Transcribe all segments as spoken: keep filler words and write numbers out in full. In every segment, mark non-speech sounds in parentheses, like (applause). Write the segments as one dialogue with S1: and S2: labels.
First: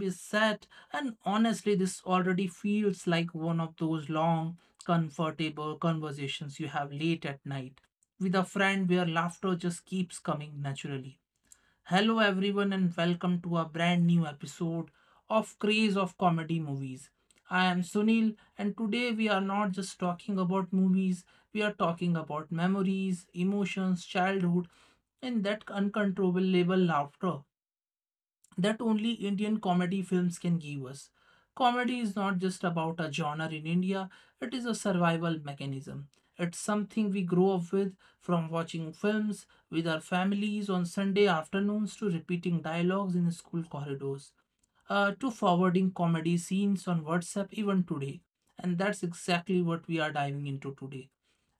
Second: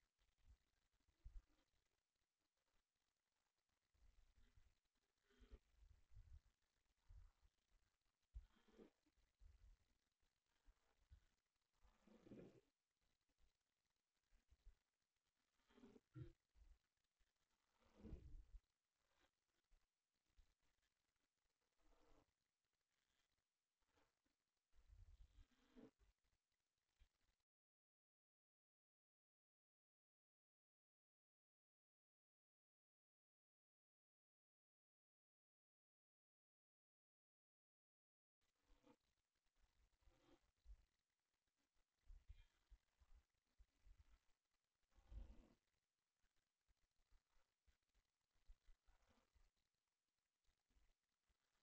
S1: is set, and honestly, this already feels like one of those long, comfortable conversations you have late at night with a friend where laughter just keeps coming naturally. Hello, everyone, and welcome to a brand new episode of Craze of Comedy Movies. I am Sunil, and today we are not just talking about movies, we are talking about memories, emotions, childhood, and that uncontrollable laughter that only Indian comedy films can give us. Comedy is not just about a genre in India, it is a survival mechanism. It's something we grow up with from watching films with our families on Sunday afternoons to repeating dialogues in school corridors, uh, to forwarding comedy scenes on WhatsApp even today. And that's exactly what we are diving into today,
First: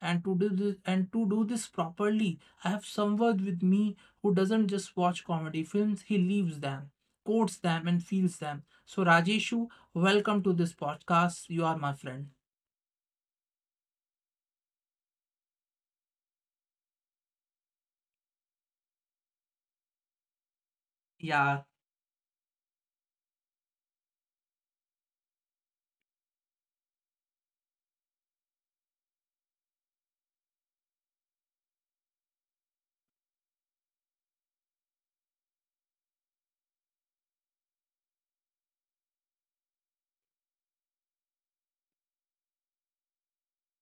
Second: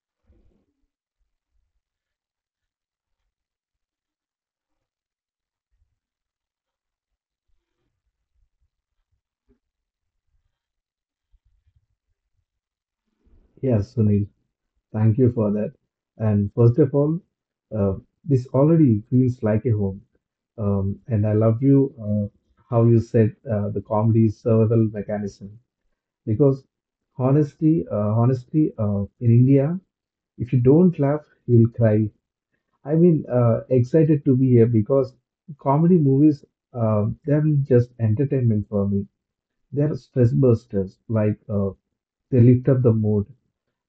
S1: and to do this and to do this properly, I have someone with me who doesn't just watch comedy films, he lives them, quotes them, and feels them. So Rajeshu, welcome to this podcast. You are my friend.
S2: Yes, Sunil, thank you for that. And first of all, uh, this already feels like a home. Um, and I love
S1: Yeah.
S2: you, uh, how you said uh, the comedy is survival mechanism because honestly, uh, honestly, uh, in India, if you don't laugh, you'll cry. I mean, uh, excited to be here because comedy movies, um, they're just entertainment for me. They're stress busters, like uh, they lift up the mood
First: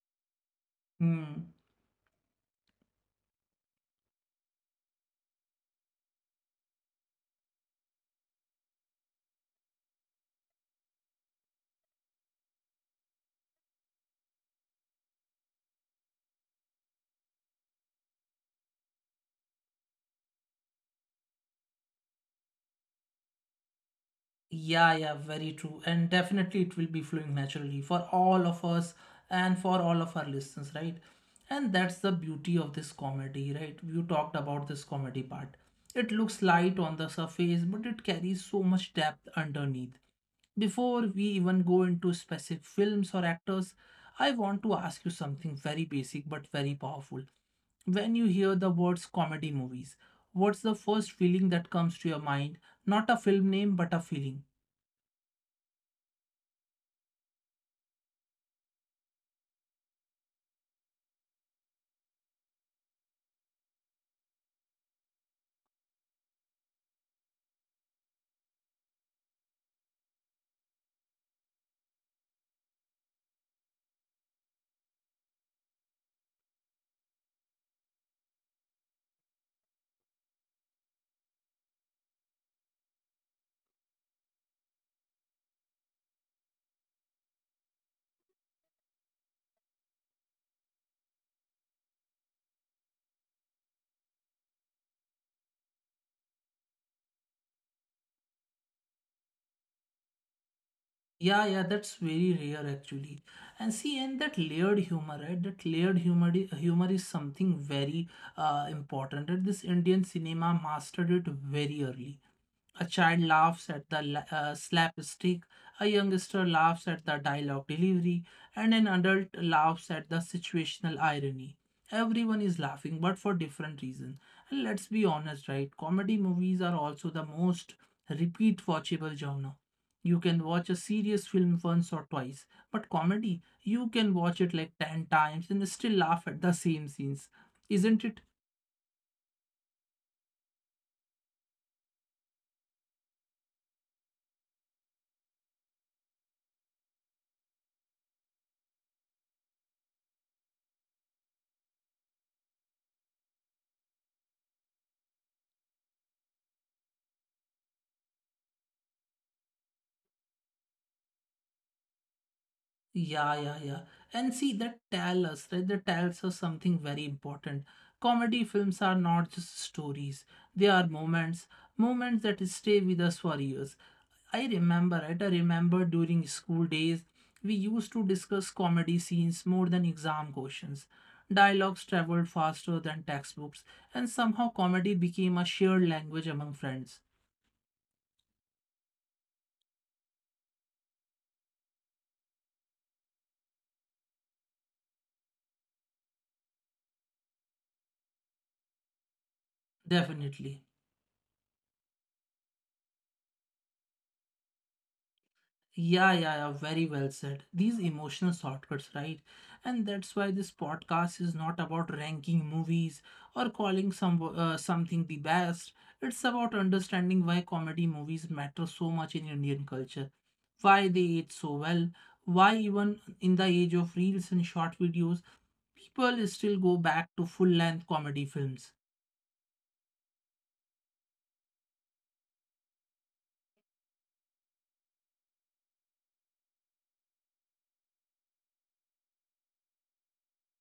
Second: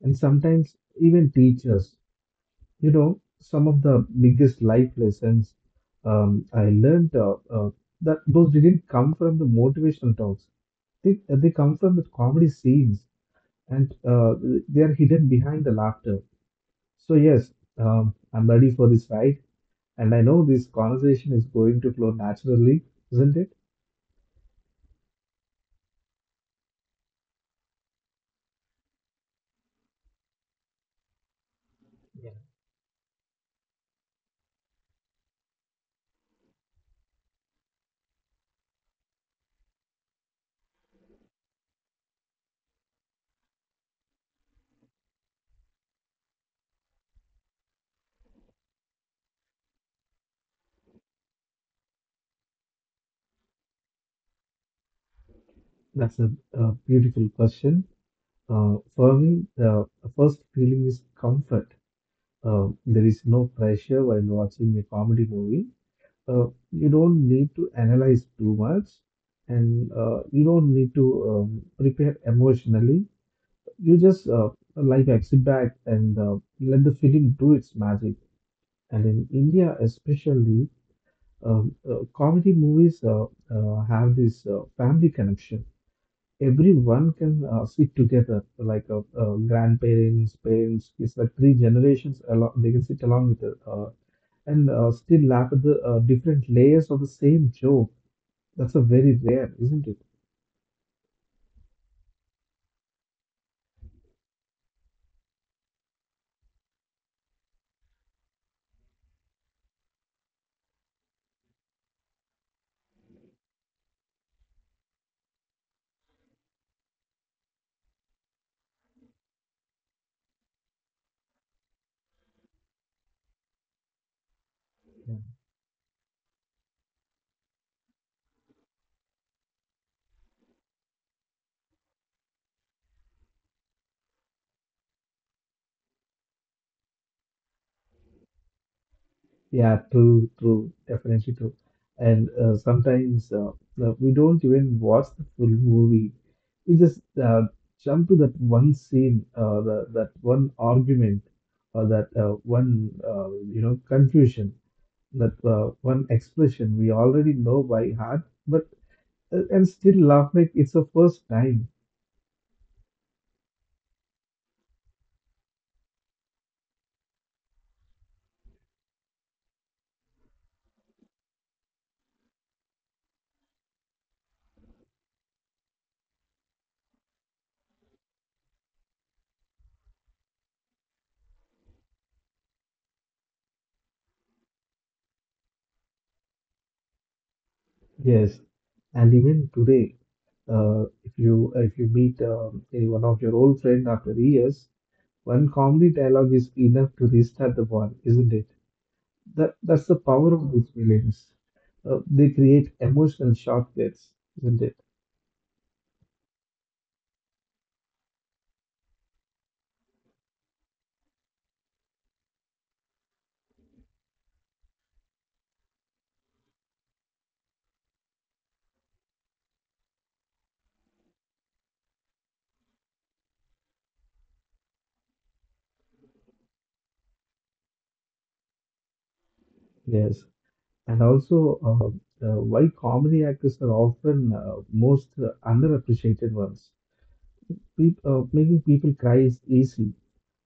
S2: and sometimes even
S1: hmm.
S2: teach us. You know, some of the biggest life lessons, um, I learned uh, uh, that those didn't come from the motivational talks. They, they come from the comedy scenes and uh, they are hidden behind the laughter. So, yes, um, I'm ready for this ride. And I know this conversation is going to flow naturally, isn't it?
S1: Yeah, yeah, very true, and definitely it will be flowing naturally for all of us and for all of our listeners, right? And that's the beauty of this comedy, right? You talked about this comedy part. It looks light on the surface, but it carries so much depth underneath. Before we even go into specific films or actors, I want to ask you something very basic but very powerful. When you hear the words comedy movies, what's the first feeling that comes to your mind? Not a film name, but a feeling.
S2: That's a, a beautiful question. Uh, for me, the first feeling is comfort. Uh, there is no pressure while watching a comedy movie. Uh, you don't need to analyze too much and uh, you don't need to um, prepare emotionally. You just uh, like that, sit back and uh, let the film do its magic. And in India, especially, um, uh, comedy movies uh, uh, have this uh, family connection. Everyone can uh, sit together, like uh, uh, grandparents, parents. It's like three generations. Along, they can sit along with it, uh, and uh, still laugh at the uh, different layers of the same joke. That's a very rare, isn't it?
S1: Yeah, yeah, that's very rare actually. And see, and that layered humor, right? That layered humor, i- humor is something very uh, important. And this Indian cinema mastered it very early. A child laughs at the la- uh, slapstick, a youngster laughs at the dialogue delivery, and an adult laughs at the situational irony. Everyone is laughing, but for different reasons. And let's be
S2: Yeah,
S1: honest, right? Comedy movies are also the most repeat watchable genre. You can watch a serious film once or twice, but comedy, you can watch it like ten times and still laugh at the same scenes. Isn't it?
S2: yeah, true, true, definitely true. And uh, sometimes uh, uh, we don't even watch the full movie. We just uh, jump to that one scene, uh, the, that one argument, or that uh, one uh, you know confusion, that uh, one expression we already know by heart, but uh, and still laugh like it's the first time.
S1: Yeah, yeah, yeah. And see, that tell us, right? That tells us something very important. Comedy films are not just stories; they are moments, moments that stay with us for years. I remember, right? I remember during school days, we used to discuss comedy scenes more than exam questions. Dialogues traveled faster than textbooks, and somehow comedy became a shared language among friends.
S2: Yes, and even today, uh, if you uh, if you meet, um, any one of your old friend after years, one comedy dialogue is enough to restart the bond, isn't it? That that's the power of
S1: Definitely.
S2: these feelings. Uh, they create emotional shortcuts, isn't it?
S1: Yeah, yeah, yeah, very well said. These emotional shortcuts, right? And that's why this podcast is not about ranking movies or calling some uh, something the best. It's about understanding why comedy movies matter so much in Indian culture, why they age so well, why even in the age of reels and short videos, people still go back to full-length comedy films.
S2: Yes, and also uh, uh, why comedy actors are often uh, most uh, underappreciated ones. Peop uh, Making people cry is easy.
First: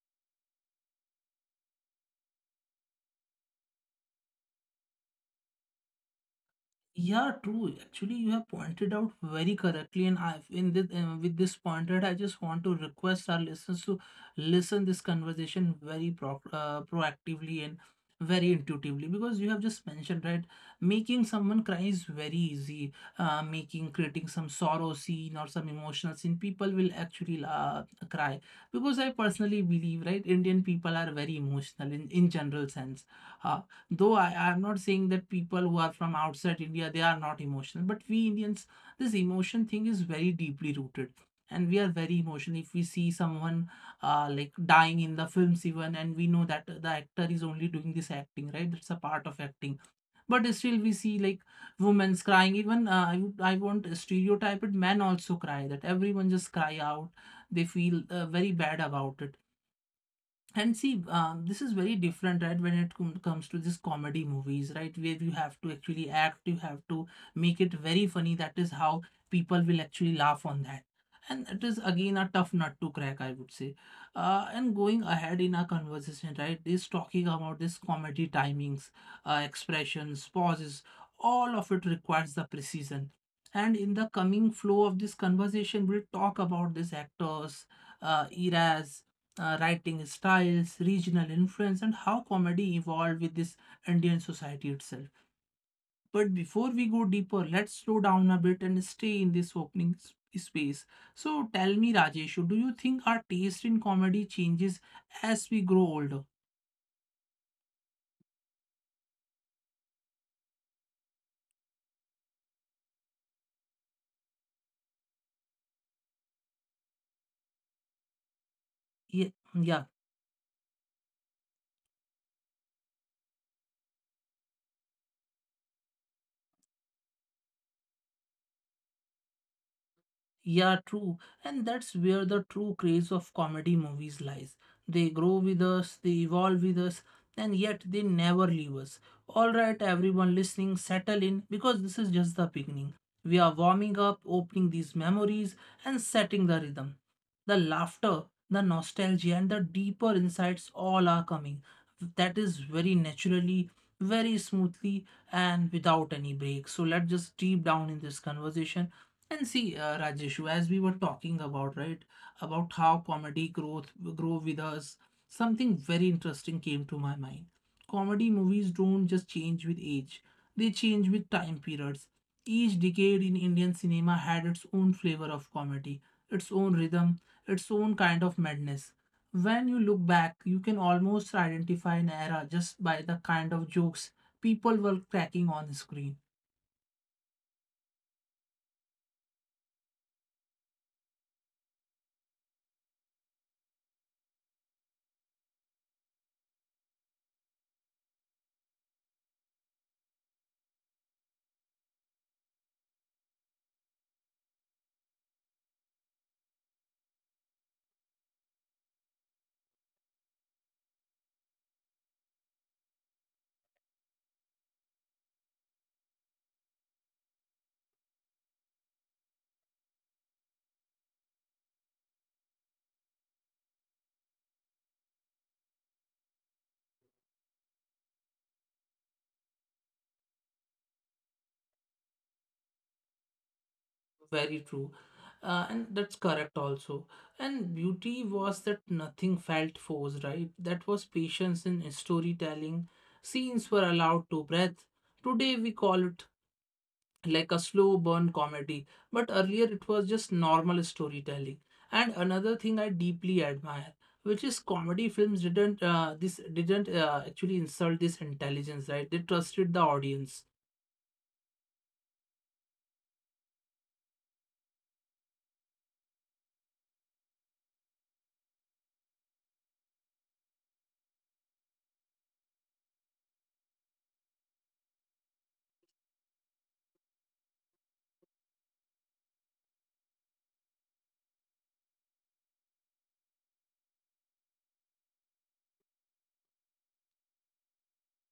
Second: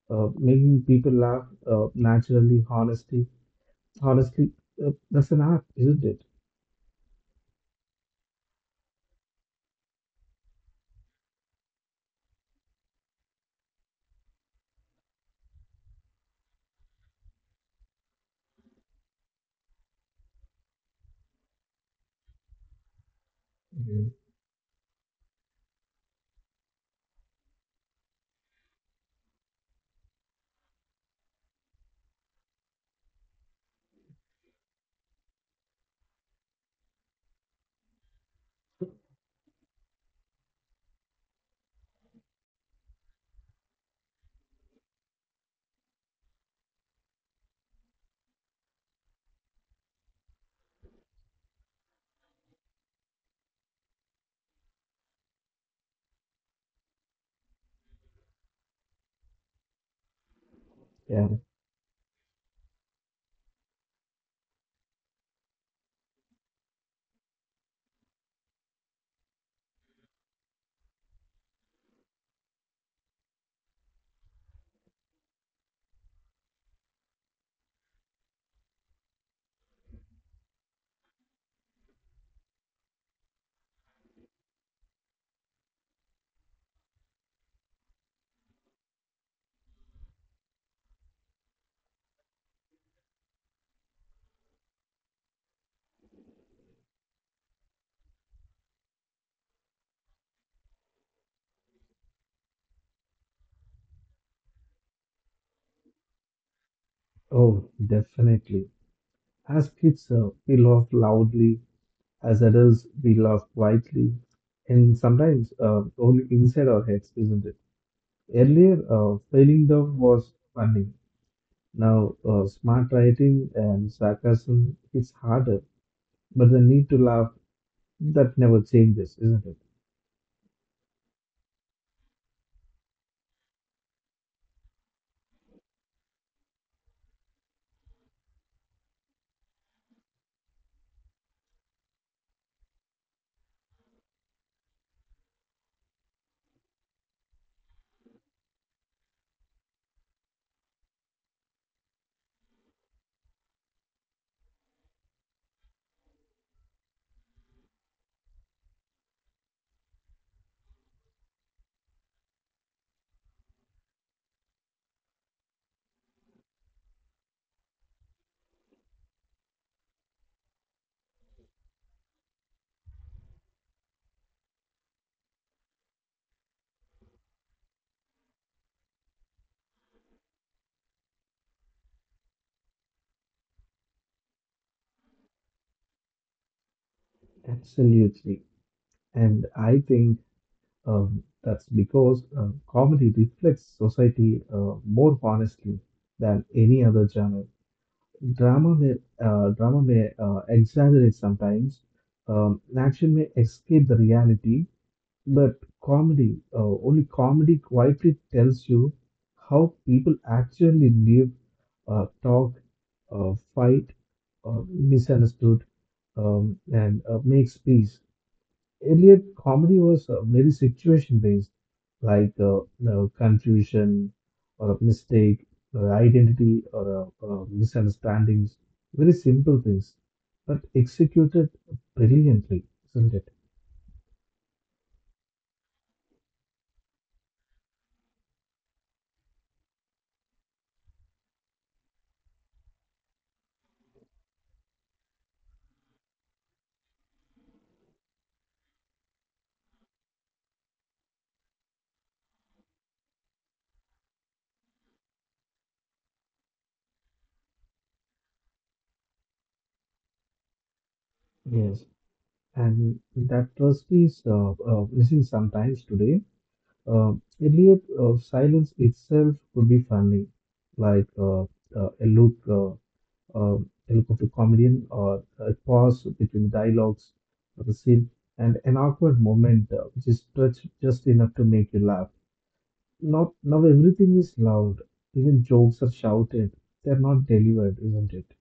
S2: Uh, making people laugh, uh, naturally, honesty Honestly, uh, that's an art, isn't it?
S1: Yeah, true. Actually, you have pointed out very correctly, and I, in this, uh, with this pointed, I just want to request our listeners to listen this conversation very pro- uh, proactively and very intuitively because you have just mentioned right, making someone cry is very easy. Uh, making
S2: Mhm.
S1: creating some sorrow scene or some emotional scene, people will actually uh, cry because I personally believe right, Indian people are very emotional in in general sense. Uh, though I, I'm not saying that people who are from outside India they are not emotional, but we Indians, this emotion thing is very deeply rooted, and we are very emotional. If we see someone uh, like dying in the films even, and we know that the actor is only doing this acting, right? That's a part of acting. But still, we see like women's crying. Even uh, I would- I won't stereotype it. Men also cry. That everyone just cry out. They feel uh, very bad about it. And see
S2: Yeah.
S1: um, this is very different right when it com- comes to this comedy movies right where you have to actually act, you have to make it very funny. That is how people will actually laugh on that, and it is again a tough nut to crack, I would say. Uh, and going ahead in our conversation right is talking about this comedy timings, uh, expressions, pauses, all of it requires the precision. And in the coming flow of this conversation we'll talk about these actors, uh, eras, uh, writing styles, regional influence, and how comedy evolved with this Indian society itself. But before we go deeper, let's slow down a bit and stay in this opening s- space. So tell me, Rajesh, do you think our taste in comedy changes as we grow older?
S2: Oh, definitely. As kids, uh, we laugh loudly. As adults, we laugh quietly. And sometimes uh, only inside our heads, isn't it? Earlier, uh,
S1: Yeah,
S2: failing
S1: yeah.
S2: down was funny. Now, uh, smart writing and sarcasm is harder, but the need to laugh, that never changes, isn't it?
S1: Yeah, true. And that's where the true craze of comedy movies lies. They grow with us, they evolve with us, and yet they never leave us. All right, everyone listening, settle in because this is just the beginning. We are warming up, opening these memories, and setting the rhythm. The laughter, the nostalgia, and the deeper insights all are coming, that is very naturally, very smoothly, and without any breaks. So let's just deep down in this conversation and see, uh, Rajeshu, as we were talking about right, about how comedy growth grow with us, something very interesting came to my mind. Comedy movies don't just change with age, they change with time periods. Each decade in Indian cinema had its own flavor of comedy, its own rhythm, its own kind of madness. When you look back, you can almost identify an era just by the kind of jokes people were cracking on screen.
S2: Absolutely. And I think, Um, that's because uh, comedy reflects society uh, more honestly than any other genre. Drama may, uh, drama may uh, exaggerate sometimes, um, action may escape the reality, but comedy, uh, only comedy quietly tells you how people actually live, uh, talk, uh, fight, uh, misunderstood, um, and uh, makes peace. Earlier, comedy was uh, very situation based, like uh, you know, confusion or a mistake or identity or uh, uh, misunderstandings, very simple things, but executed brilliantly, isn't it?
S1: Very true. Uh, and that's correct also. And beauty was that nothing felt forced, right? That was patience in storytelling. Scenes were allowed to breathe. Today we call it like a slow burn comedy, but earlier it was just normal storytelling. And another thing I deeply admire, which is comedy films didn't uh, this didn't uh, actually insult this intelligence, right? They trusted the audience.
S2: Yes. And that trust is uh, uh, missing sometimes today. Uh, Earlier, uh, silence itself could be funny, like uh, uh, a look. Uh, um, eloquent comedian or a pause between dialogues of the scene and an awkward moment uh, which is touched just enough to make you laugh. Now, now everything is loud. Even jokes are shouted. They're not delivered, isn't it?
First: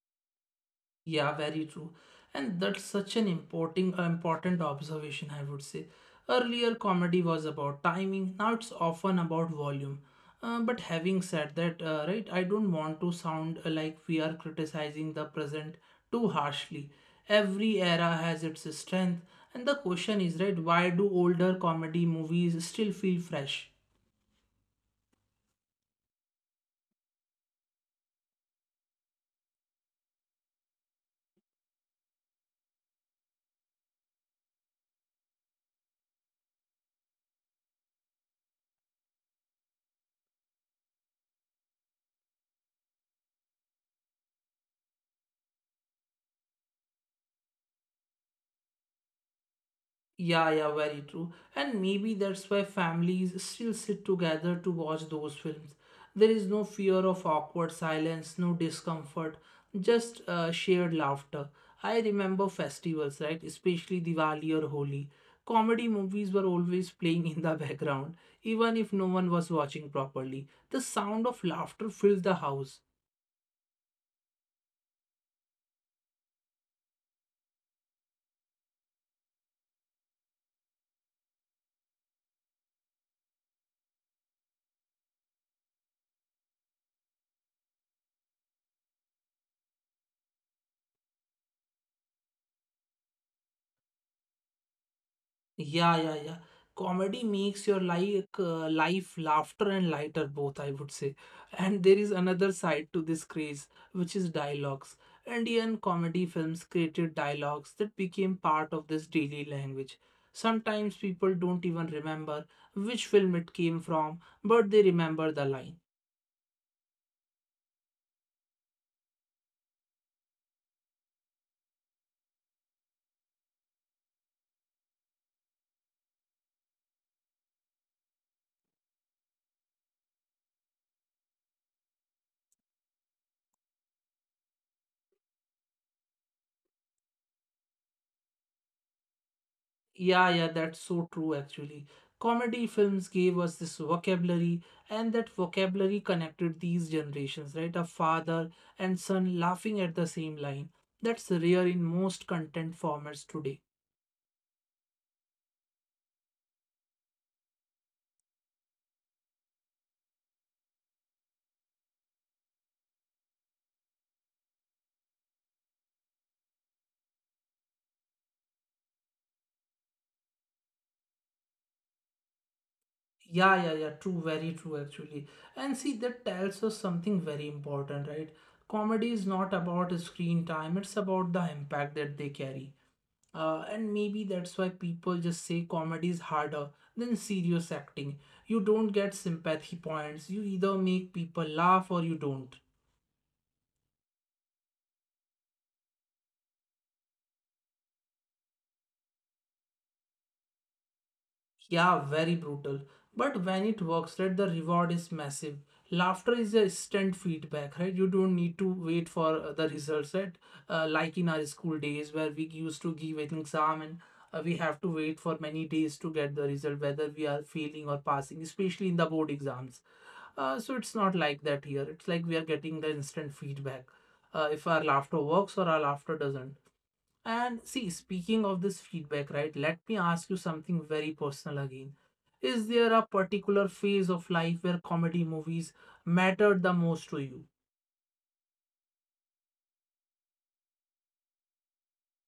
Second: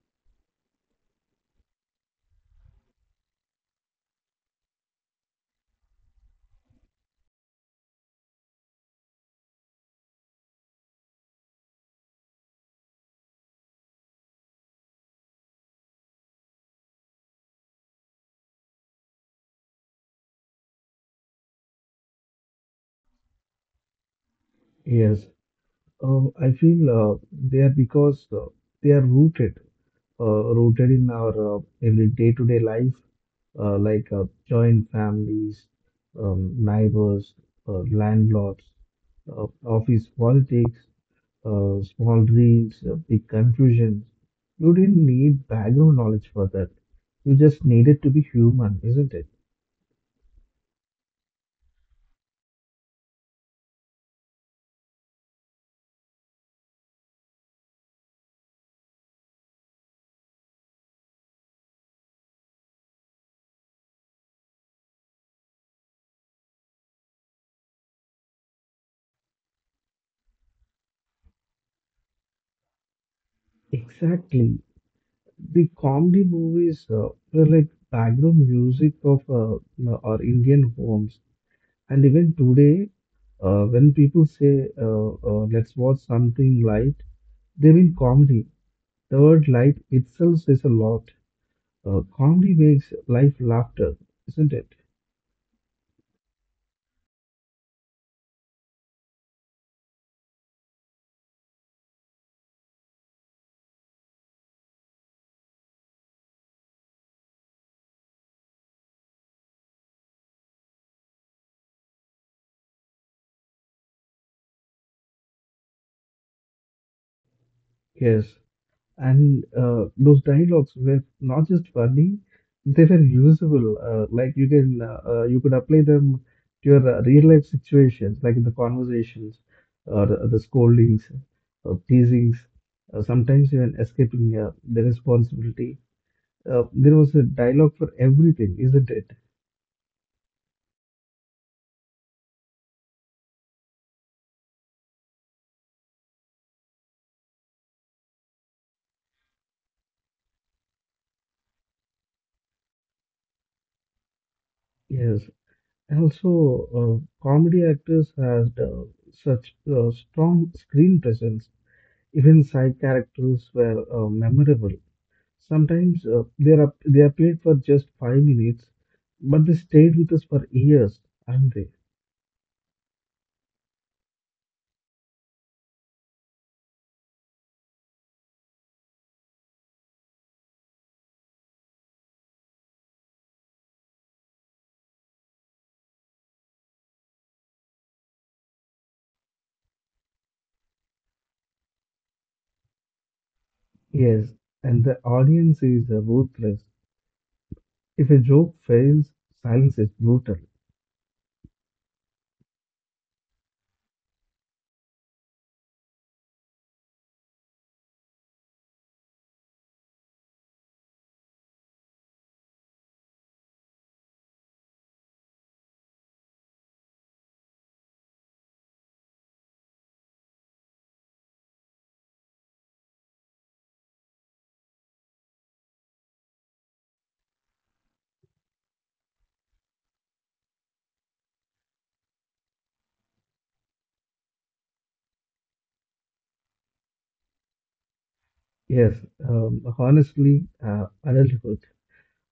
S1: Yeah, very true. And that's such an important important observation, I would say. Earlier, comedy was about timing. Now it's often about volume. Uh, but having said that, uh, right, I don't want to sound uh, like we are criticizing the present too harshly. Every era has its strength, and the question is, right, why do older comedy movies still feel fresh?
S2: Yes, Uh, I feel uh, they are because uh, they are rooted, uh, rooted in our uh, every day-to-day life, uh, like uh, joint families, um, neighbors, uh, landlords, uh, office politics, uh, small dreams, uh, big confusions. You didn't need background knowledge for that. You just needed to be human, isn't it?
S1: Yeah, yeah, very true. And maybe that's why families still sit together to watch those films. There is no fear of awkward silence, no discomfort, just uh, shared laughter. I remember festivals, right? Especially Diwali or Holi. Comedy movies were always playing in the (laughs) background, even if no one was watching properly. The sound of laughter filled the house.
S2: Exactly. The comedy movies uh, were like background music of uh, you our Indian homes. And even today, uh, when people say, uh, uh, let's watch something light, they mean comedy. The word light itself says a lot. Uh, comedy makes life laughter, isn't it?
S1: Yeah, yeah, yeah. Comedy makes your like uh, life laughter and lighter both, I would say. And there is another side to this craze, which is dialogues. Indian comedy films created dialogues that became part of this daily language. Sometimes people don't even remember which film it came from, but they remember the line.
S2: Yes. And uh, those dialogues were not just funny, they were usable. Uh, like you can uh, uh, you could apply them to your uh, real life situations, like in the conversations or the, the scoldings or teasings, uh, sometimes even escaping uh, the responsibility. Uh, there was a dialogue for everything, isn't it?
S1: Yeah, yeah, that's so true actually. Comedy films gave us this vocabulary, and that vocabulary connected these generations, right? A father and son laughing at the same line. That's rare in most content formats today.
S2: Yes. Also, uh, comedy actors had uh, such uh, strong screen presence. Even side characters were uh, memorable. Sometimes uh, they are they appeared for just five minutes, but they stayed with us for years, aren't they?
S1: Yeah, yeah, yeah, true, very true actually. And see, that tells us something very important, right? Comedy is not about screen time, it's about the impact that they carry. Uh, and maybe that's why people just say comedy is harder than serious acting. You don't get sympathy points. You either make people laugh or you don't.
S2: Yes, and the audience is uh, ruthless. If a joke fails, silence is brutal.
S1: Yeah, very brutal. But when it works, right, the reward is massive. Laughter is a instant feedback, right? You don't need to wait for uh, the results, right? Uh, like in our school days where we used to give an exam and uh, we have to wait for many days to get the result, whether we are failing or passing, especially in the board exams. Uh, so it's not like that here. It's like we are getting the instant feedback, uh, if our laughter works or our laughter doesn't. And see, speaking of this feedback, right, let me ask you something very personal again. Is there a particular phase of life where comedy movies mattered the most to you?
S2: Yes, um, honestly, uh, adulthood.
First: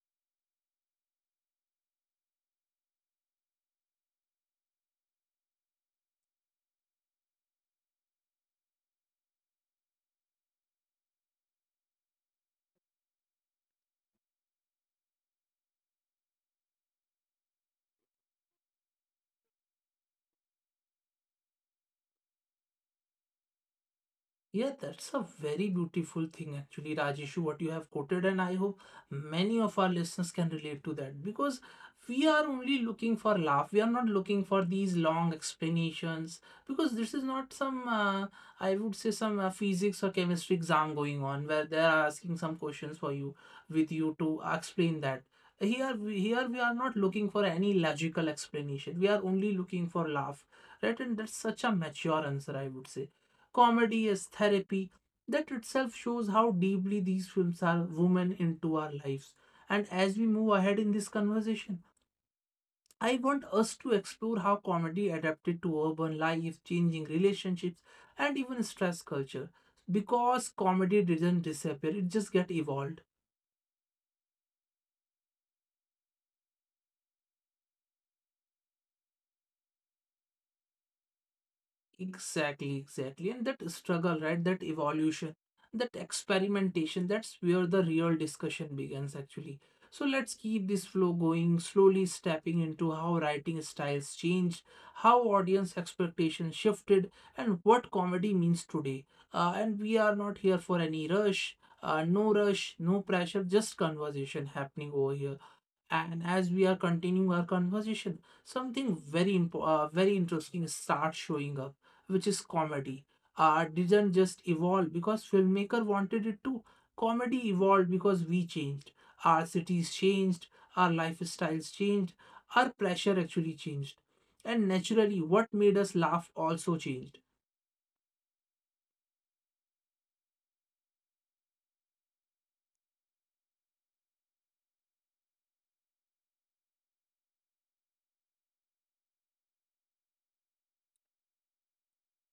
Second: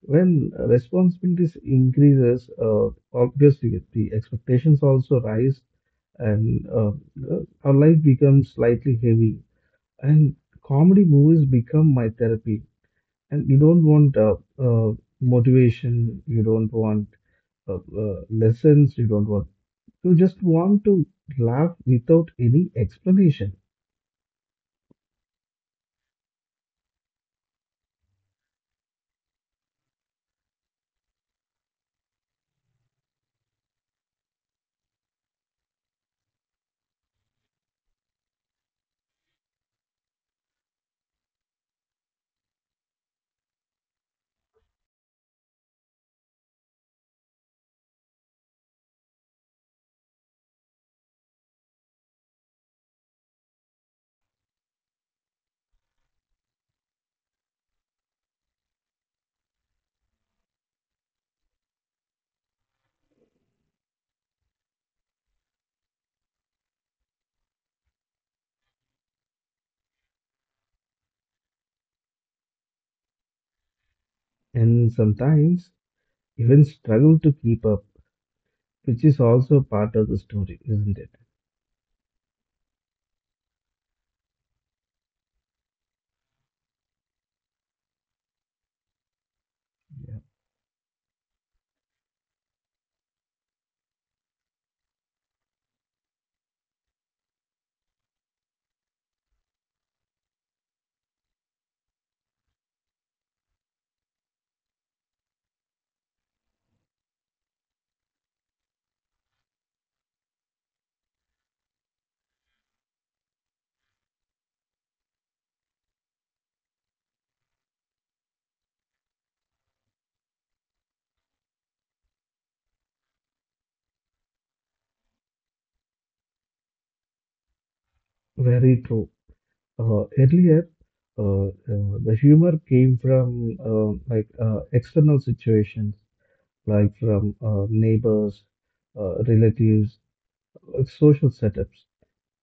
S2: When uh, responsibilities increases, uh, obviously the expectations also rise, and uh, uh, our life becomes slightly heavy. And comedy movies become my therapy. And you don't want uh, uh, motivation, you don't want uh, uh, lessons, you don't want, you just want to laugh without any explanation.
S1: Yeah, that's a very beautiful thing, actually, Rajeshu, what you have quoted, and I hope many of our listeners can relate to that because we are only looking for laugh. We are not looking for these long explanations because this is not some, uh, I would say, some uh, physics or chemistry exam going on where they are asking some questions for you with you to explain that. Here, we- here we are not looking for any logical explanation. We are only looking for laugh, right? And that's such a mature answer, I would say comedy as therapy. That itself shows how deeply these films are woven into our lives. And as we move ahead in this conversation, I want us to explore how comedy adapted to urban life, changing relationships, and even stress culture. Because comedy didn't disappear, it just get evolved.
S2: And sometimes even struggle to keep up, which is also part of the story, isn't it?
S1: Exactly, exactly. And that struggle, right? That evolution, that experimentation, that's where the real discussion begins, actually. So
S2: Yeah.
S1: let's keep this flow going, slowly stepping into how writing styles changed, how audience expectations shifted, and what comedy means today. Uh, and we are not here for any rush, uh, no rush, no pressure, just conversation happening over here. And as we are continuing our conversation, something very impo- uh, very interesting starts showing up, which is comedy. Art didn't just evolve because filmmaker wanted it to. Comedy evolved because we changed. Our cities changed, our lifestyles changed, our pressure actually changed. And naturally, what made us laugh also changed.
S2: Very true. Uh, earlier, uh, uh, the humor came from uh, like uh, external situations, like from uh, neighbors, uh, relatives, uh, social setups.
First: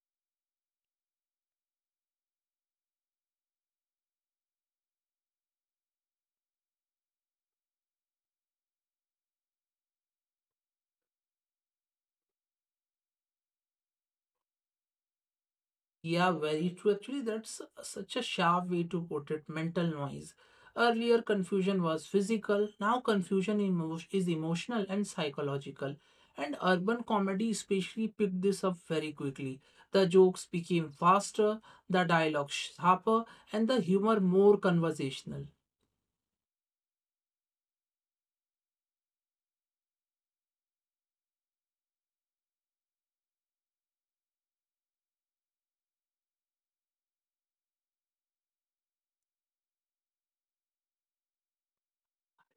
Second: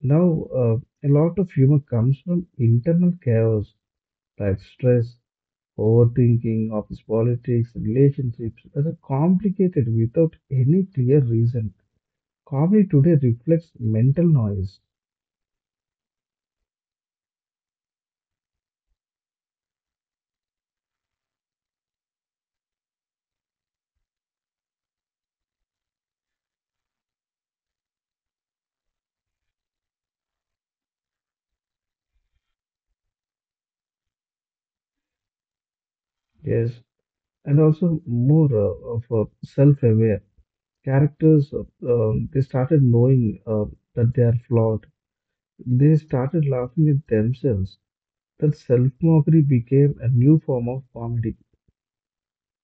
S2: Now, uh, a lot of humor comes from internal chaos like stress, overthinking, office politics, relationships that are complicated without any clear reason. Comedy today reflects mental noise,
S1: Yeah, very true. Actually, that's such a sharp way to put it. Mental noise. Earlier, confusion was physical. Now, confusion emo- is emotional and psychological. And urban comedy especially picked this up very quickly. The jokes became faster, the dialogue sharper, and the humor more conversational.
S2: yes, and also more uh, of uh, self-aware characters. Uh, um, they started knowing uh, that they are flawed. They started laughing at themselves. That self-mockery became a new form of comedy.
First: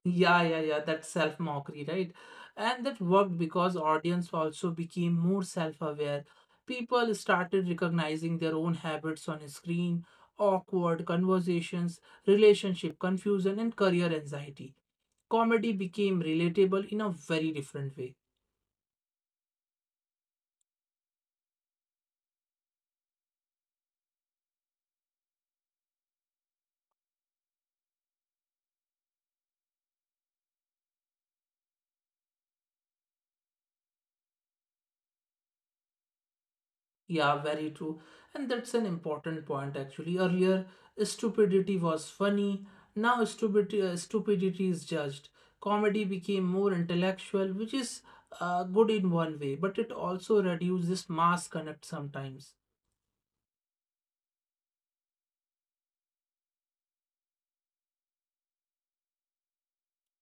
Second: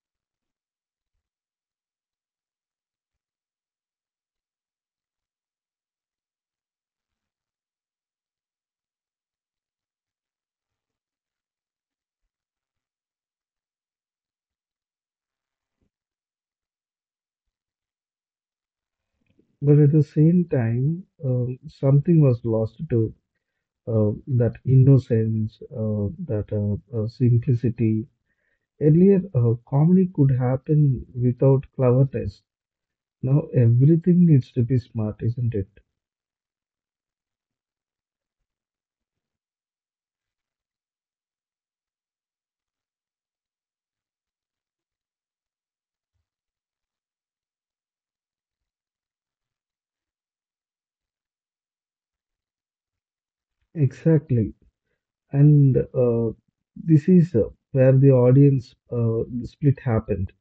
S1: Yeah, yeah, yeah, that self-mockery, right? And that worked because audience also became more self-aware. People started recognizing their own habits on screen, awkward conversations, relationship confusion, and career anxiety. Comedy became relatable in a very different way.
S2: But at the same time, um, something was lost to uh, that innocence, uh, that uh, uh, simplicity. Earlier, uh, comedy could happen without cleverness. Now everything needs to be smart, isn't it?
S1: Yeah, very true. And that's an important point actually. Earlier, stupidity was funny. Now, stupidity, uh, stupidity is judged. Comedy became more intellectual, which is uh, good in one way, but it also reduces mass connect sometimes.
S2: Exactly. And uh, this is uh, where the audience uh, split happened.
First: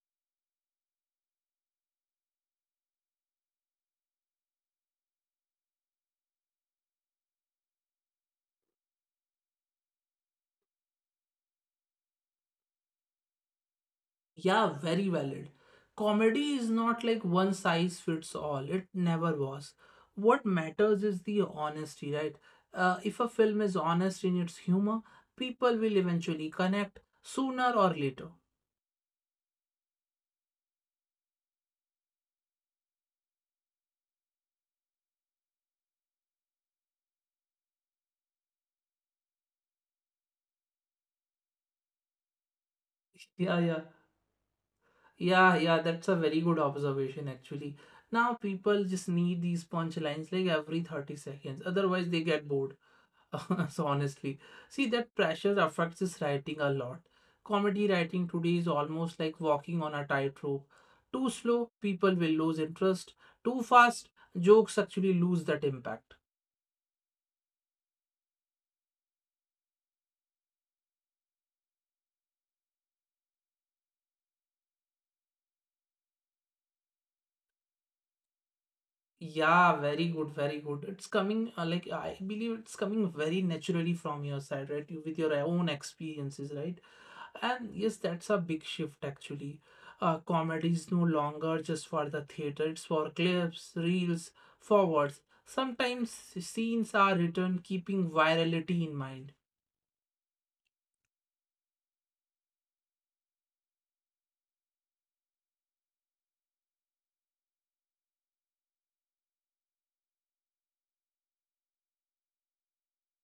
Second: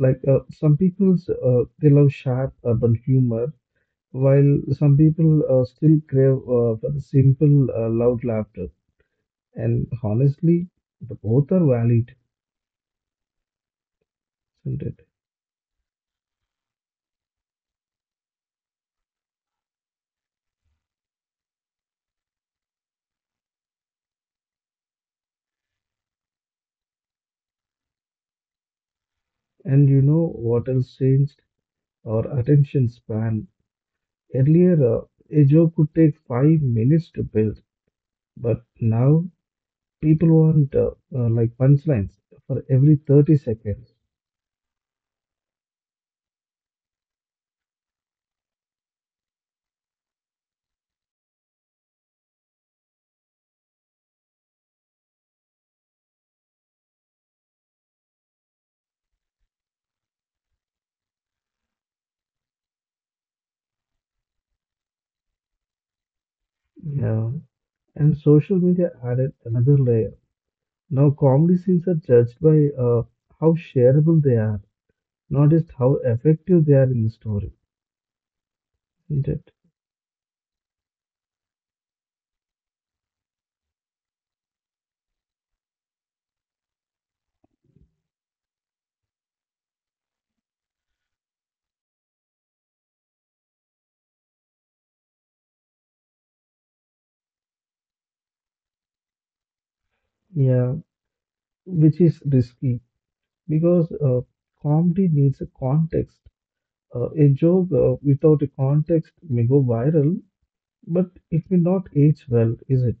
S2: Like uh, some people, uh, they love sharp urban humor, while some people uh, still crave uh, for the simple, uh, loud laughter. And honestly, the both are valid,
S1: Yeah,
S2: isn't it?
S1: very valid. Comedy is not like one size fits all, it never was. What matters is the honesty, right? Uh, if a film is honest in its humor, people will eventually connect sooner or later.
S2: And you know what else changed? Our attention span. Earlier, uh, a joke could take five minutes to build, but now people want uh, uh, like punchlines for every thirty
S1: Yeah, yeah,
S2: seconds.
S1: yeah, yeah. That's a very good observation, actually. Now people just need these punchlines like every thirty seconds, otherwise, they get bored. (laughs) So, honestly, see that pressure affects this writing a lot. Comedy writing today is almost like walking on a tightrope. Too slow, people will lose interest. Too fast, jokes actually lose that impact.
S2: Yeah. And social media added another layer. Now, comedy scenes are judged by uh, how shareable they are, not just how effective they are in the story, isn't it?
S1: Yeah, very good, very good. It's coming, uh, like, I believe it's coming very naturally from your side, right? You, with your own experiences, right? And yes, that's a big shift actually. Uh, comedy is no longer just for the theater, it's for clips, reels, forwards. Sometimes scenes are written keeping virality in mind.
S2: Yeah, which is risky because uh, comedy needs a context. Uh, a joke uh, without a context may go viral, but it may not age well, is it?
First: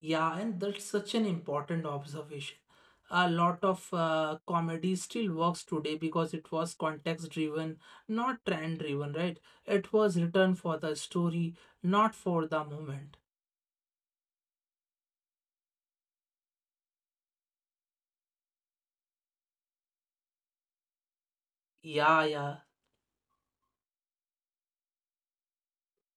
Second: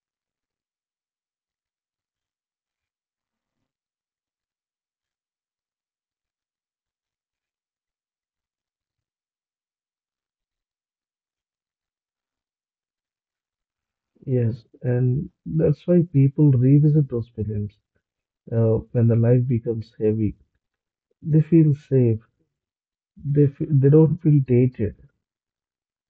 S1: Yeah, and that's such an important observation. A lot of uh, comedy still works today because it was context driven, not trend driven, right? It was written for the story, not for the moment.
S2: Yes, and that's why people revisit those films uh, when the life becomes heavy. They feel
S1: Yeah,
S2: safe.
S1: yeah.
S2: They feel, they don't feel dated.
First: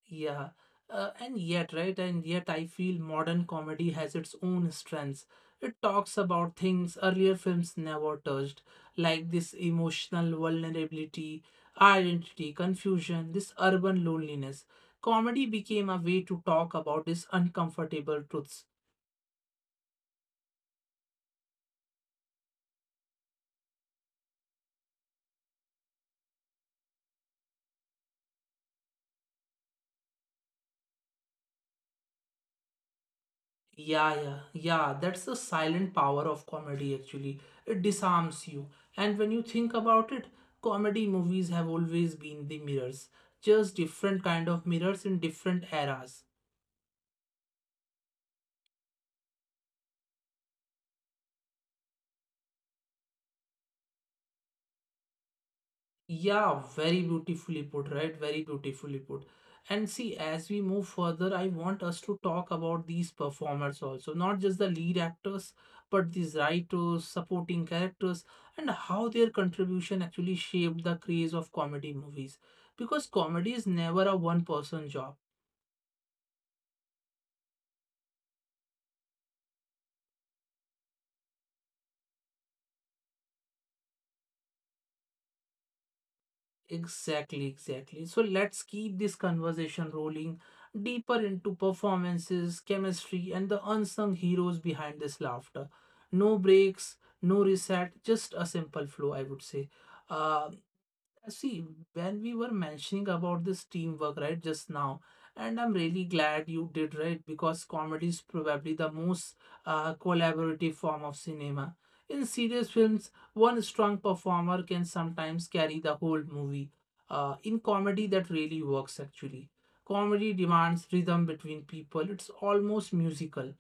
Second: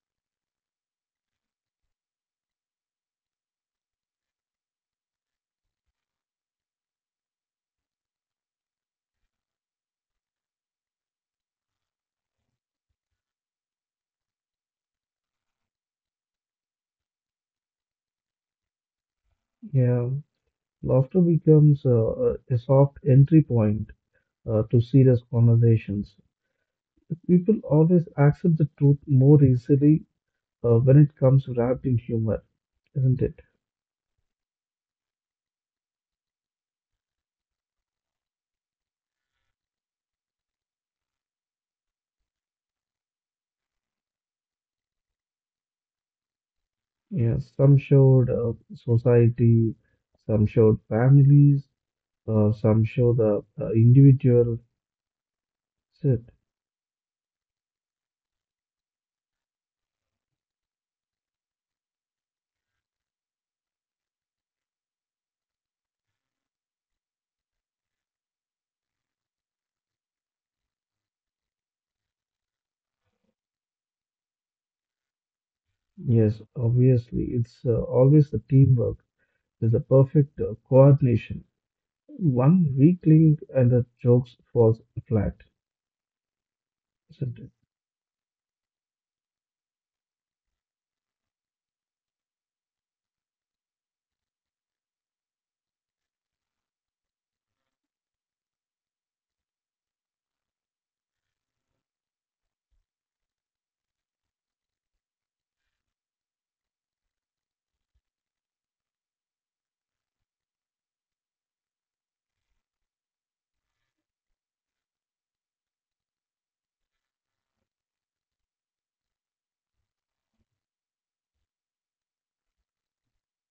S1: Yeah, uh, and yet, right, and yet I feel modern comedy has its own strengths. It talks about things earlier films never touched, like this emotional vulnerability, identity, confusion, this urban loneliness. Comedy became a way to talk about these uncomfortable truths.
S2: Yeah, laughter becomes uh, a a soft entry point uh, to serious conversations. People always accept the truth more easily uh, when it comes wrapped in humor, isn't it?
S1: Yeah, yeah, yeah. That's the silent power of comedy, actually. It disarms you. And when you think about it, comedy movies have always been the mirrors, just different kind of mirrors in different eras.
S2: Yeah, some showed uh, society, some showed families, uh, some show the uh, individual. That's it.
S1: Yeah, very beautifully put, right? Very beautifully put. And see, as we move further, I want us to talk about these performers also, not just the lead actors, but these writers, supporting characters, and how their contribution actually shaped the craze of comedy movies. Because comedy is never a one person job.
S2: Yes, obviously, it's uh, always the teamwork. There's a perfect uh, coordination. One weak link and the jokes falls flat, isn't
S1: Exactly,
S2: it?
S1: exactly. So let's keep this conversation rolling deeper into performances, chemistry, and the unsung heroes behind this laughter. No breaks, no reset, just a simple flow, I would say. Uh, uh, See, when we were mentioning about this teamwork, right, just now, and I'm really glad you did, right, because comedy is probably the most uh, collaborative form of cinema. In serious films, one strong performer can sometimes carry the whole movie. Uh, in comedy, that really works actually. Comedy demands rhythm between people, it's almost musical.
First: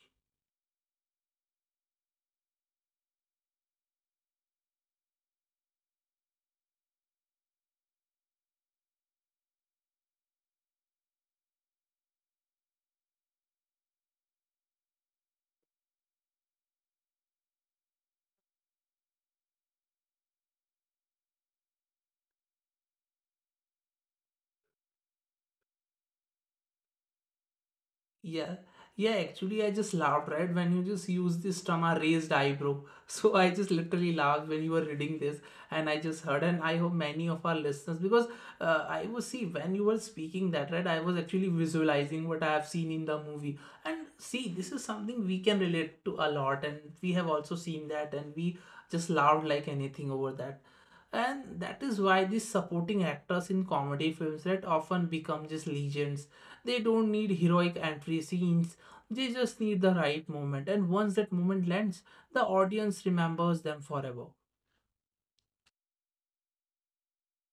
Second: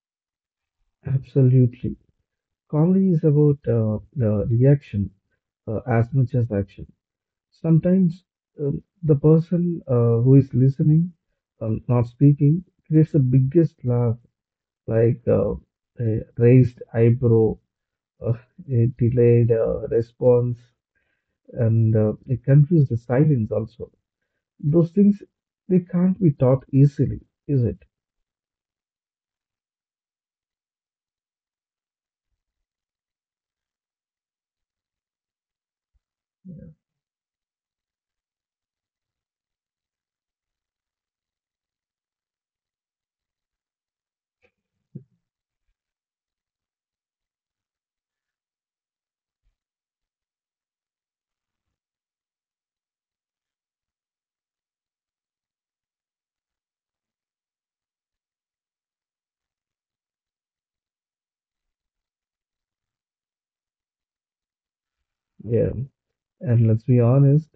S2: Absolutely. Comedy is about uh, the reaction uh, as much as action. Sometimes um, the person uh, who is listening, um, not speaking, creates the biggest laugh, like uh, a raised eyebrow, (laughs) uh, a delayed uh, response, and uh, a confused silence also. Those things, they can't be taught easily, is it?
S1: Yeah, yeah, actually, I just laughed, right? When you just use this term, a raised eyebrow. (laughs) So I just literally laughed when you were reading this, and I just heard, and I hope many of our listeners, because uh, I was, see, when you were speaking that, right, I was actually visualizing what I have seen in the movie. And see, this is something we can relate to a lot, and we have also seen that, and we just laughed like anything over that. And that is why these supporting actors in comedy films that often become just legends, they don't need heroic entry scenes. They just need the right moment, and once that moment lands, the audience remembers them forever.
S2: Yeah. And let's be honest,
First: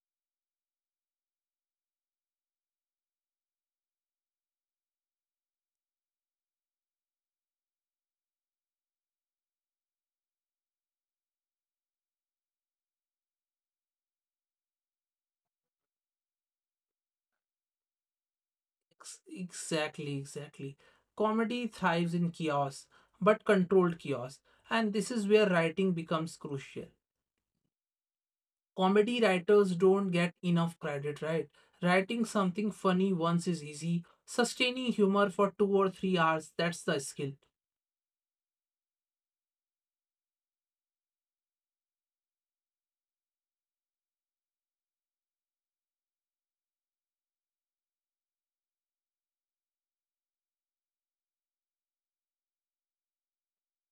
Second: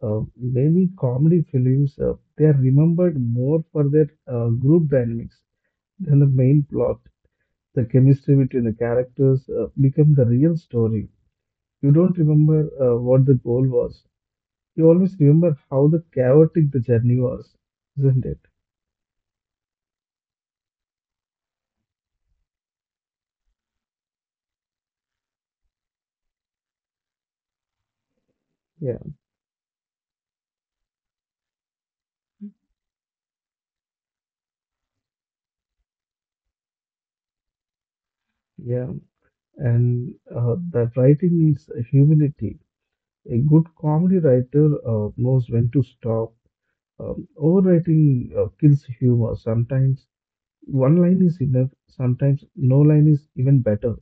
S2: uh, many comedy films, uh, they are remembered more for their uh, group dynamics than the main plot. The chemistry between the characters uh, become the real story. You don't remember uh, what the goal was. You always remember how the chaotic the journey was, isn't it?
S1: Ex- Exactly, exactly. Comedy thrives in chaos, but controlled chaos, and this is where writing becomes crucial.
S2: Yeah,
S1: Comedy writers don't get enough credit, right? Writing something funny once is easy. Sustaining humor for two or three hours, that's the skill.
S2: yeah. And uh, that writing needs humility. A good comedy writer uh, knows when to stop. Um, overwriting uh, kills humor. Sometimes one line is enough. Sometimes no line is even better.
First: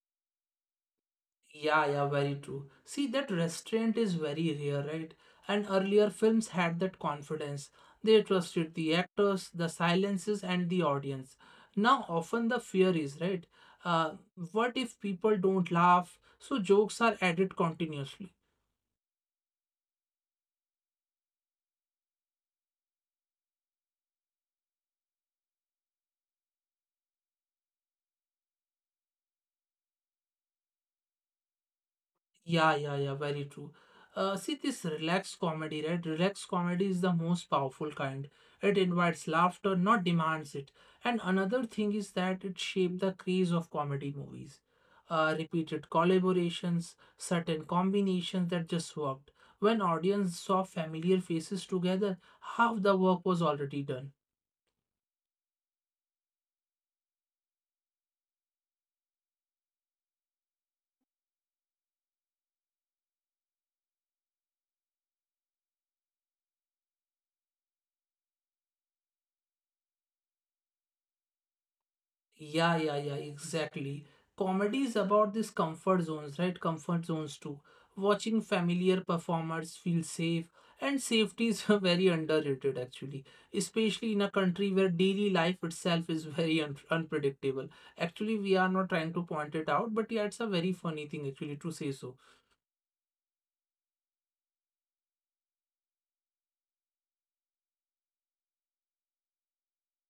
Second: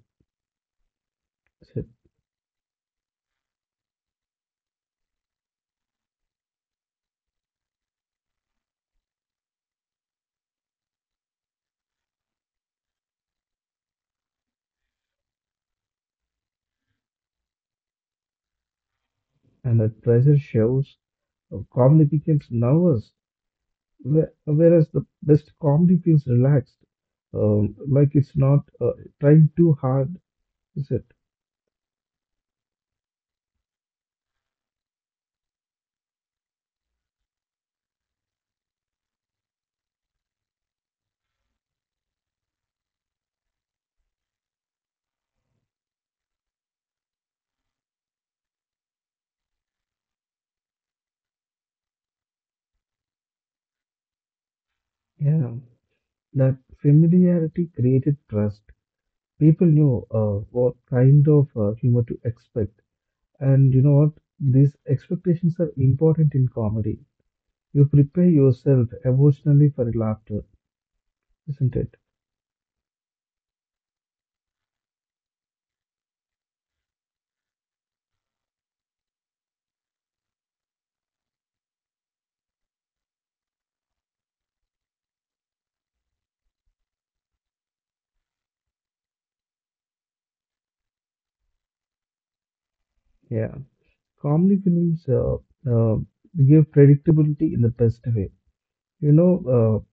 S1: Yeah, yeah, very true. See, that restraint is very rare, right? And earlier films had that confidence. They trusted the actors, the silences, and the audience. Now, often the fear is, right? Uh, what if people don't laugh? So jokes are added continuously.
S2: And that pressure shows. Uh, comedy becomes nervous. Whe- Whereas the best comedy feels relaxed, um, like it's not uh, trying too hard, is it?
S1: Yeah, yeah, yeah, very true. Uh, see, this relaxed comedy, right? Relaxed comedy is the most powerful kind. It invites laughter, not demands it. And another thing is that it shaped the craze of comedy movies. Uh, repeated collaborations, certain combinations that just worked. When audience saw familiar faces together, half the work was already done.
S2: Yeah, that familiarity created trust. People knew uh, what kind of uh, humor to expect. And you know what? These expectations are important in comedy. You prepare yourself emotionally for laughter, isn't it?
S1: Yeah, yeah, yeah, exactly. Comedy is about these comfort zones, right? Comfort zones too. Watching familiar performers feel safe, and safety is (laughs) very underrated actually, especially in a country where daily life itself is (laughs) very un unpredictable. Actually, we are not trying to point it out, but yeah, it's a very funny thing actually to say so.
S2: Yeah. Comedy films uh, uh, give predictability in the best way. You know, uh,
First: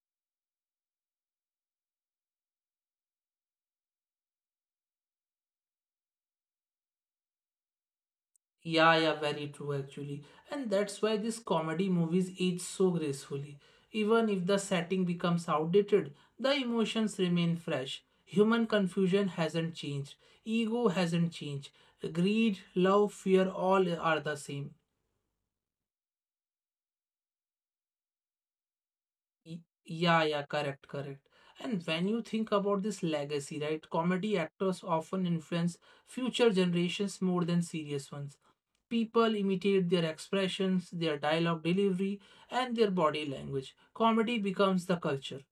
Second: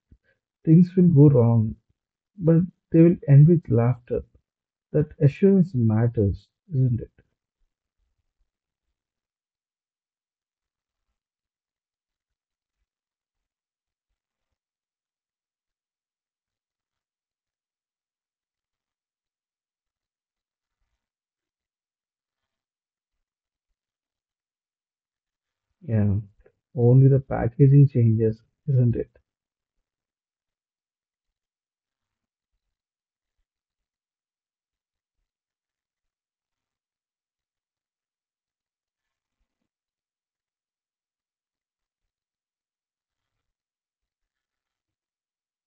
S2: things will go wrong but they will end with laughter. That assurance matters, isn't it?
S1: Yeah, yeah, very true actually. And that's why these comedy movies age so gracefully. Even if the setting becomes outdated, the emotions remain fresh. Human confusion hasn't changed. Ego hasn't changed. Greed, love, fear, all are the same.
S2: Yeah, only the packaging changes, isn't it?
S1: Y- Yeah, yeah, correct, correct. And when you think about this legacy, right, comedy actors often influence future generations more than serious ones. People imitate their expressions, their dialogue delivery, and their body language. Comedy becomes the culture.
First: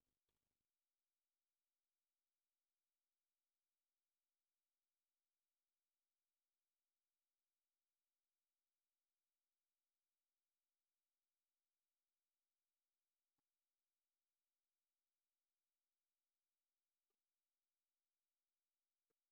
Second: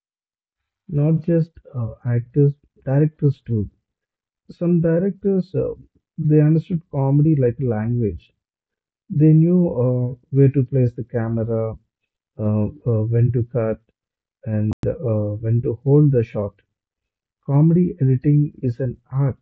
S2: Not just uh, actors, directors too. Some directors, uh, they understood comedy like a language. They knew uh, where to place the camera, uh, uh, when to cut, and uh, when to hold the shot. Comedy editing is an art.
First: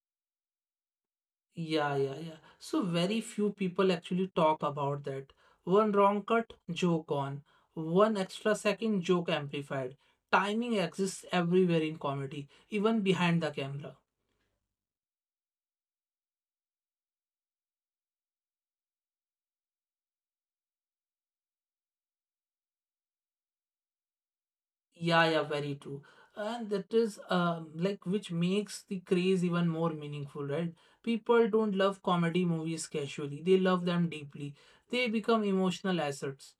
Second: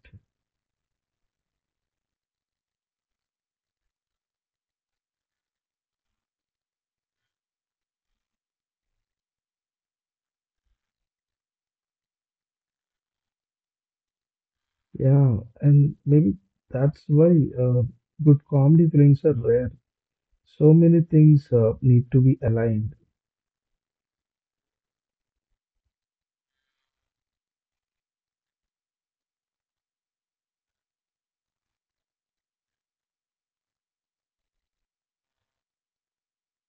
S1: Yeah, yeah, yeah. So very few people actually talk about that. One wrong cut, joke on. One extra second, joke amplified. Timing exists everywhere in comedy, even behind the camera.
S2: Yeah, and maybe that's why uh, good comedy films are rare. So many things uh, need to be aligned,
S1: Yeah, yeah, very true. And that is um, like which makes the craze even more meaningful, right? People don't love comedy movies casually, they love them deeply. They become emotional assets.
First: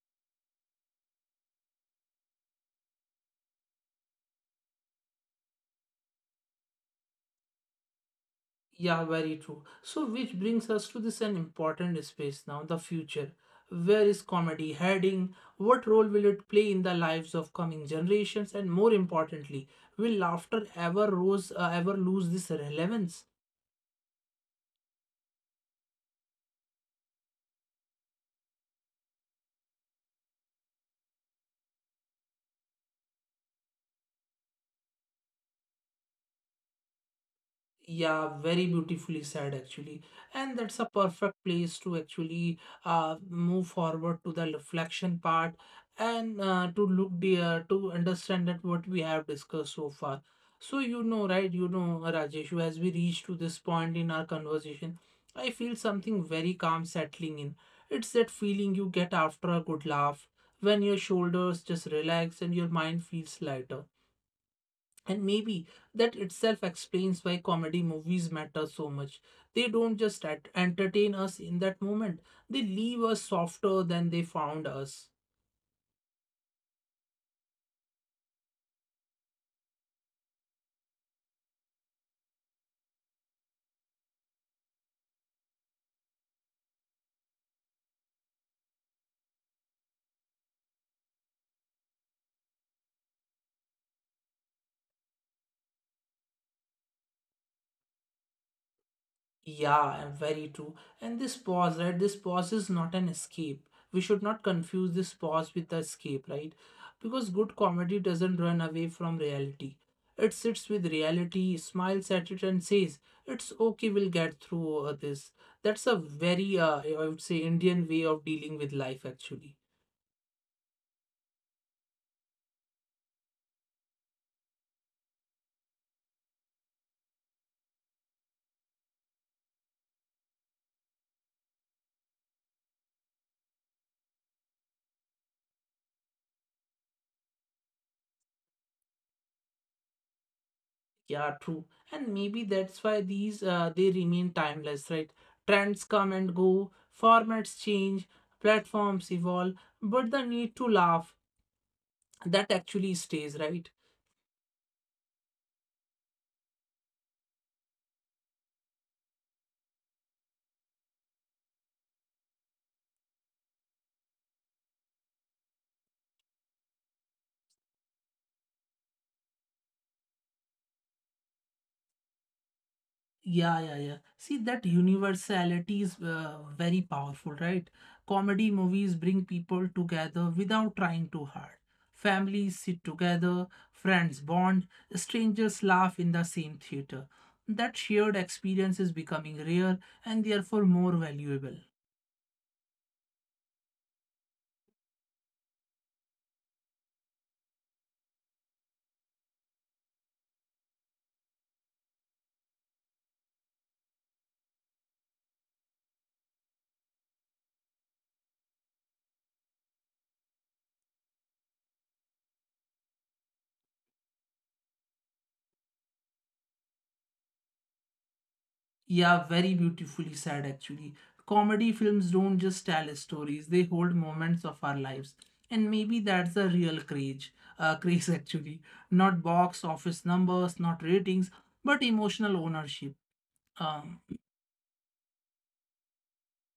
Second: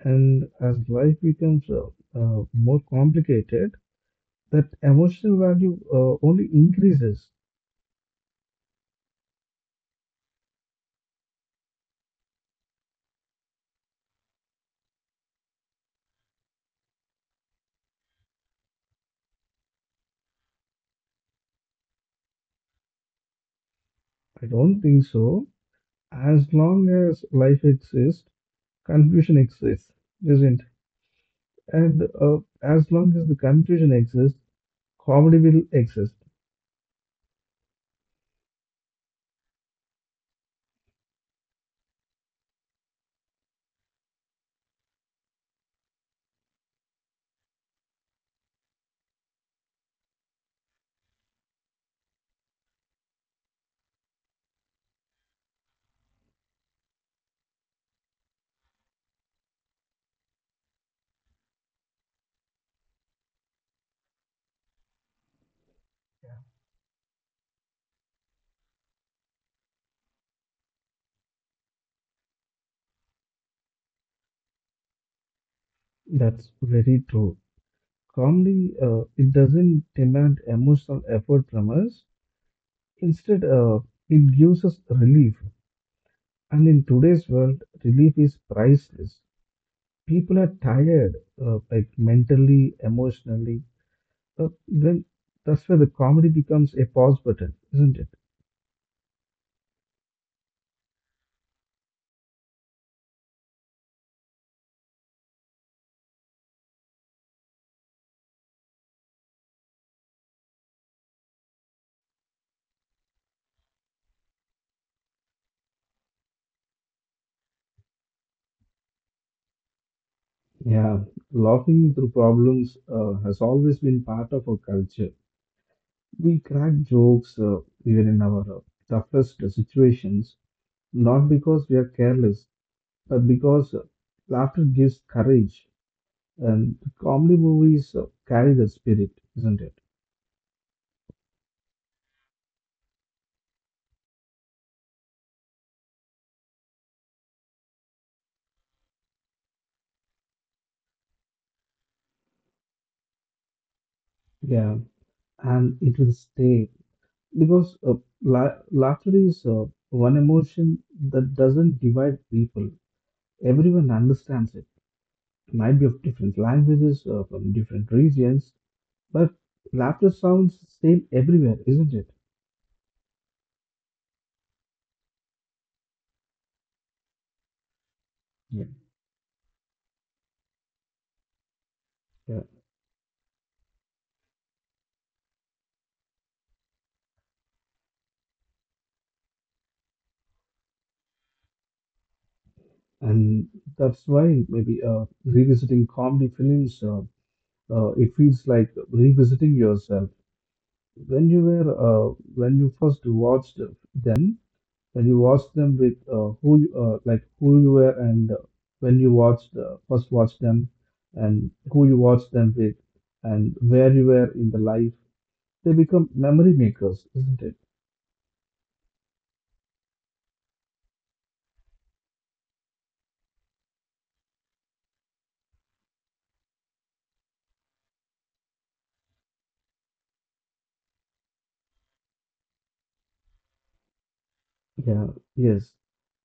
S2: and as life becomes uh, uh, more complicated, that emotional value uh, only increases.
S1: Yeah, very true. So, which brings us to this an important space now, the future. Where is comedy heading? What role will it play in the lives of coming generations? And more importantly, will laughter ever rose, uh, ever lose this relevance?
S2: I don't think so. As long as life exists, confusion exists, isn't? And uh, as long as the confusion exists, comedy will exist.
S1: Yeah, very beautifully said actually. And that's a perfect place to actually uh, move forward to the reflection part and uh, to look there to understand that what we have discussed so far. So you know, right, you know, Rajesh, as we reach to this point in our conversation, I feel something very calm settling in. It's that feeling you get after a good laugh, when your shoulders just relax and your mind feels lighter. And maybe that itself explains why comedy movies matter so much. They don't just ent- entertain us in that moment, they leave us softer than they found us.
S2: That's very true. Comedy, uh, it doesn't demand emotional effort from us. Instead, uh, it gives us relief. And in today's world, relief is priceless. People are tired, uh, like mentally, emotionally, Uh, then that's where the comedy becomes a pause button, isn't it?
S1: Yeah, and very true. And this pause, right? This pause is not an escape. We should not confuse this pause with the escape, right? Because good comedy doesn't run away from reality. It sits with reality, smiles at it, and says, "It's okay. We'll get through uh, this." That's a very, uh, I would say, Indian way of dealing with life, actually.
S2: Yeah, laughing through problems uh, has always been part of our culture. We crack jokes uh, even in our uh, toughest situations, not because we are careless, but because uh, laughter gives courage. And comedy movies uh, carry the spirit, isn't it?
S1: Yeah, true. And maybe that's why these uh, they remain timeless, right? Trends come and go, formats change, platforms evolve, but the need to laugh, that actually stays, right?
S2: Yeah, and it will stay because uh, la- laughter is uh, one emotion that doesn't divide people. Everyone understands it. Might be of different languages or from different regions, but laughter sounds same everywhere, isn't it?
S1: Yeah, yeah, yeah. See, that universality is uh, very powerful, right? Comedy movies
S2: Yeah,
S1: bring people together without trying too hard. Families
S2: yeah.
S1: sit together, friends bond, strangers laugh in the same theater. That shared experience is becoming rare and therefore more valuable.
S2: And that's why maybe uh, revisiting comedy films, uh, uh, it feels like revisiting yourself. When you were, uh, when you first watched them, when you watched them with uh, who, you- uh, like who you were, and uh, when you watched uh, first watched them, and who you watched them with, and where you were in the life. They become memory makers, isn't it?
S1: Yeah, very beautifully said actually. Comedy films don't just tell stories, they hold moments of our lives. And maybe that's the real craze, uh, craze (laughs) actually. Not box office numbers, not ratings, but emotional ownership. Um,
S2: Yeah, yes.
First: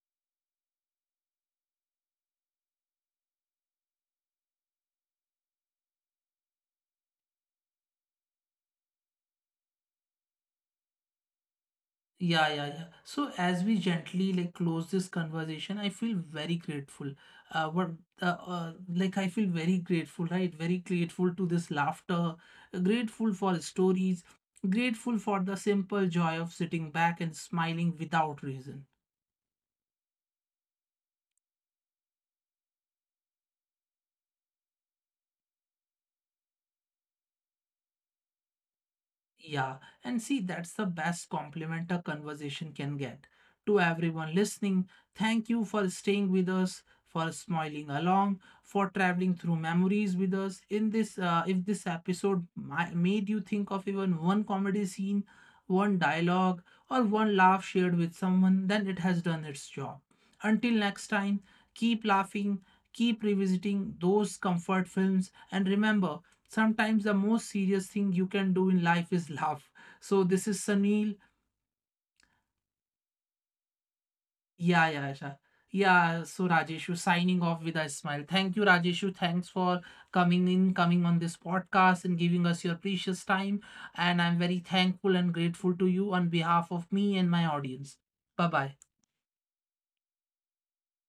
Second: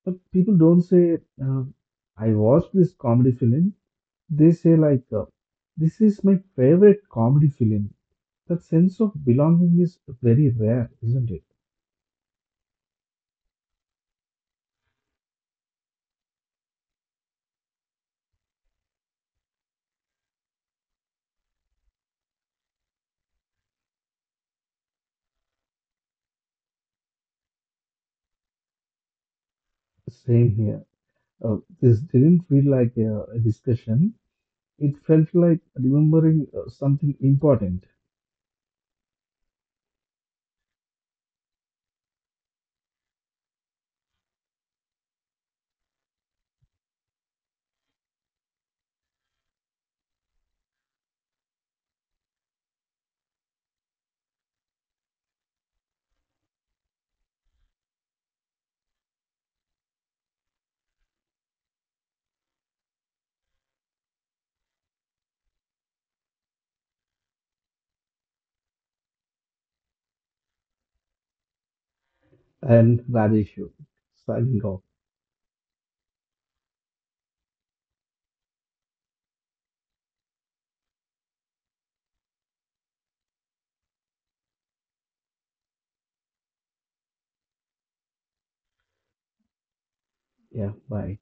S2: But people don't say, uh, I watched this comedy film. They say, like, uh, this is my favorite comedy film. That sense of belonging is very rare, isn't it?
S1: Yeah, yeah, yeah. So as we gently like close this conversation, I feel very grateful. Uh, what uh, uh, like I feel very grateful, right? Very grateful to this laughter, grateful for stories, grateful for the simple joy of sitting back and smiling without reason.
S2: Same here. Uh, this didn't feel like a, a discussion. It felt like remembering uh, something important.
S1: Yeah, and see, that's the best compliment a conversation can get. To everyone listening, thank you for staying with us, for smiling along, for traveling through memories with us. In this, uh, if this episode ma- made you think of even one comedy scene, one dialogue, or one laugh shared with someone, then it has done its job. Until next time, keep laughing, keep revisiting those comfort films, and remember, sometimes the most serious thing you can do in life is laugh. So this is Sunil.
S2: And Rajeshu, signing off.
S1: Yeah, yeah, yeah. Yeah, so Rajeshu signing off with a smile. Thank you, Rajeshu. Thanks for coming in, coming on this podcast and giving us your precious time. And I'm very thankful and grateful to you on behalf of me and my audience. Bye bye.
S2: Yeah, bye.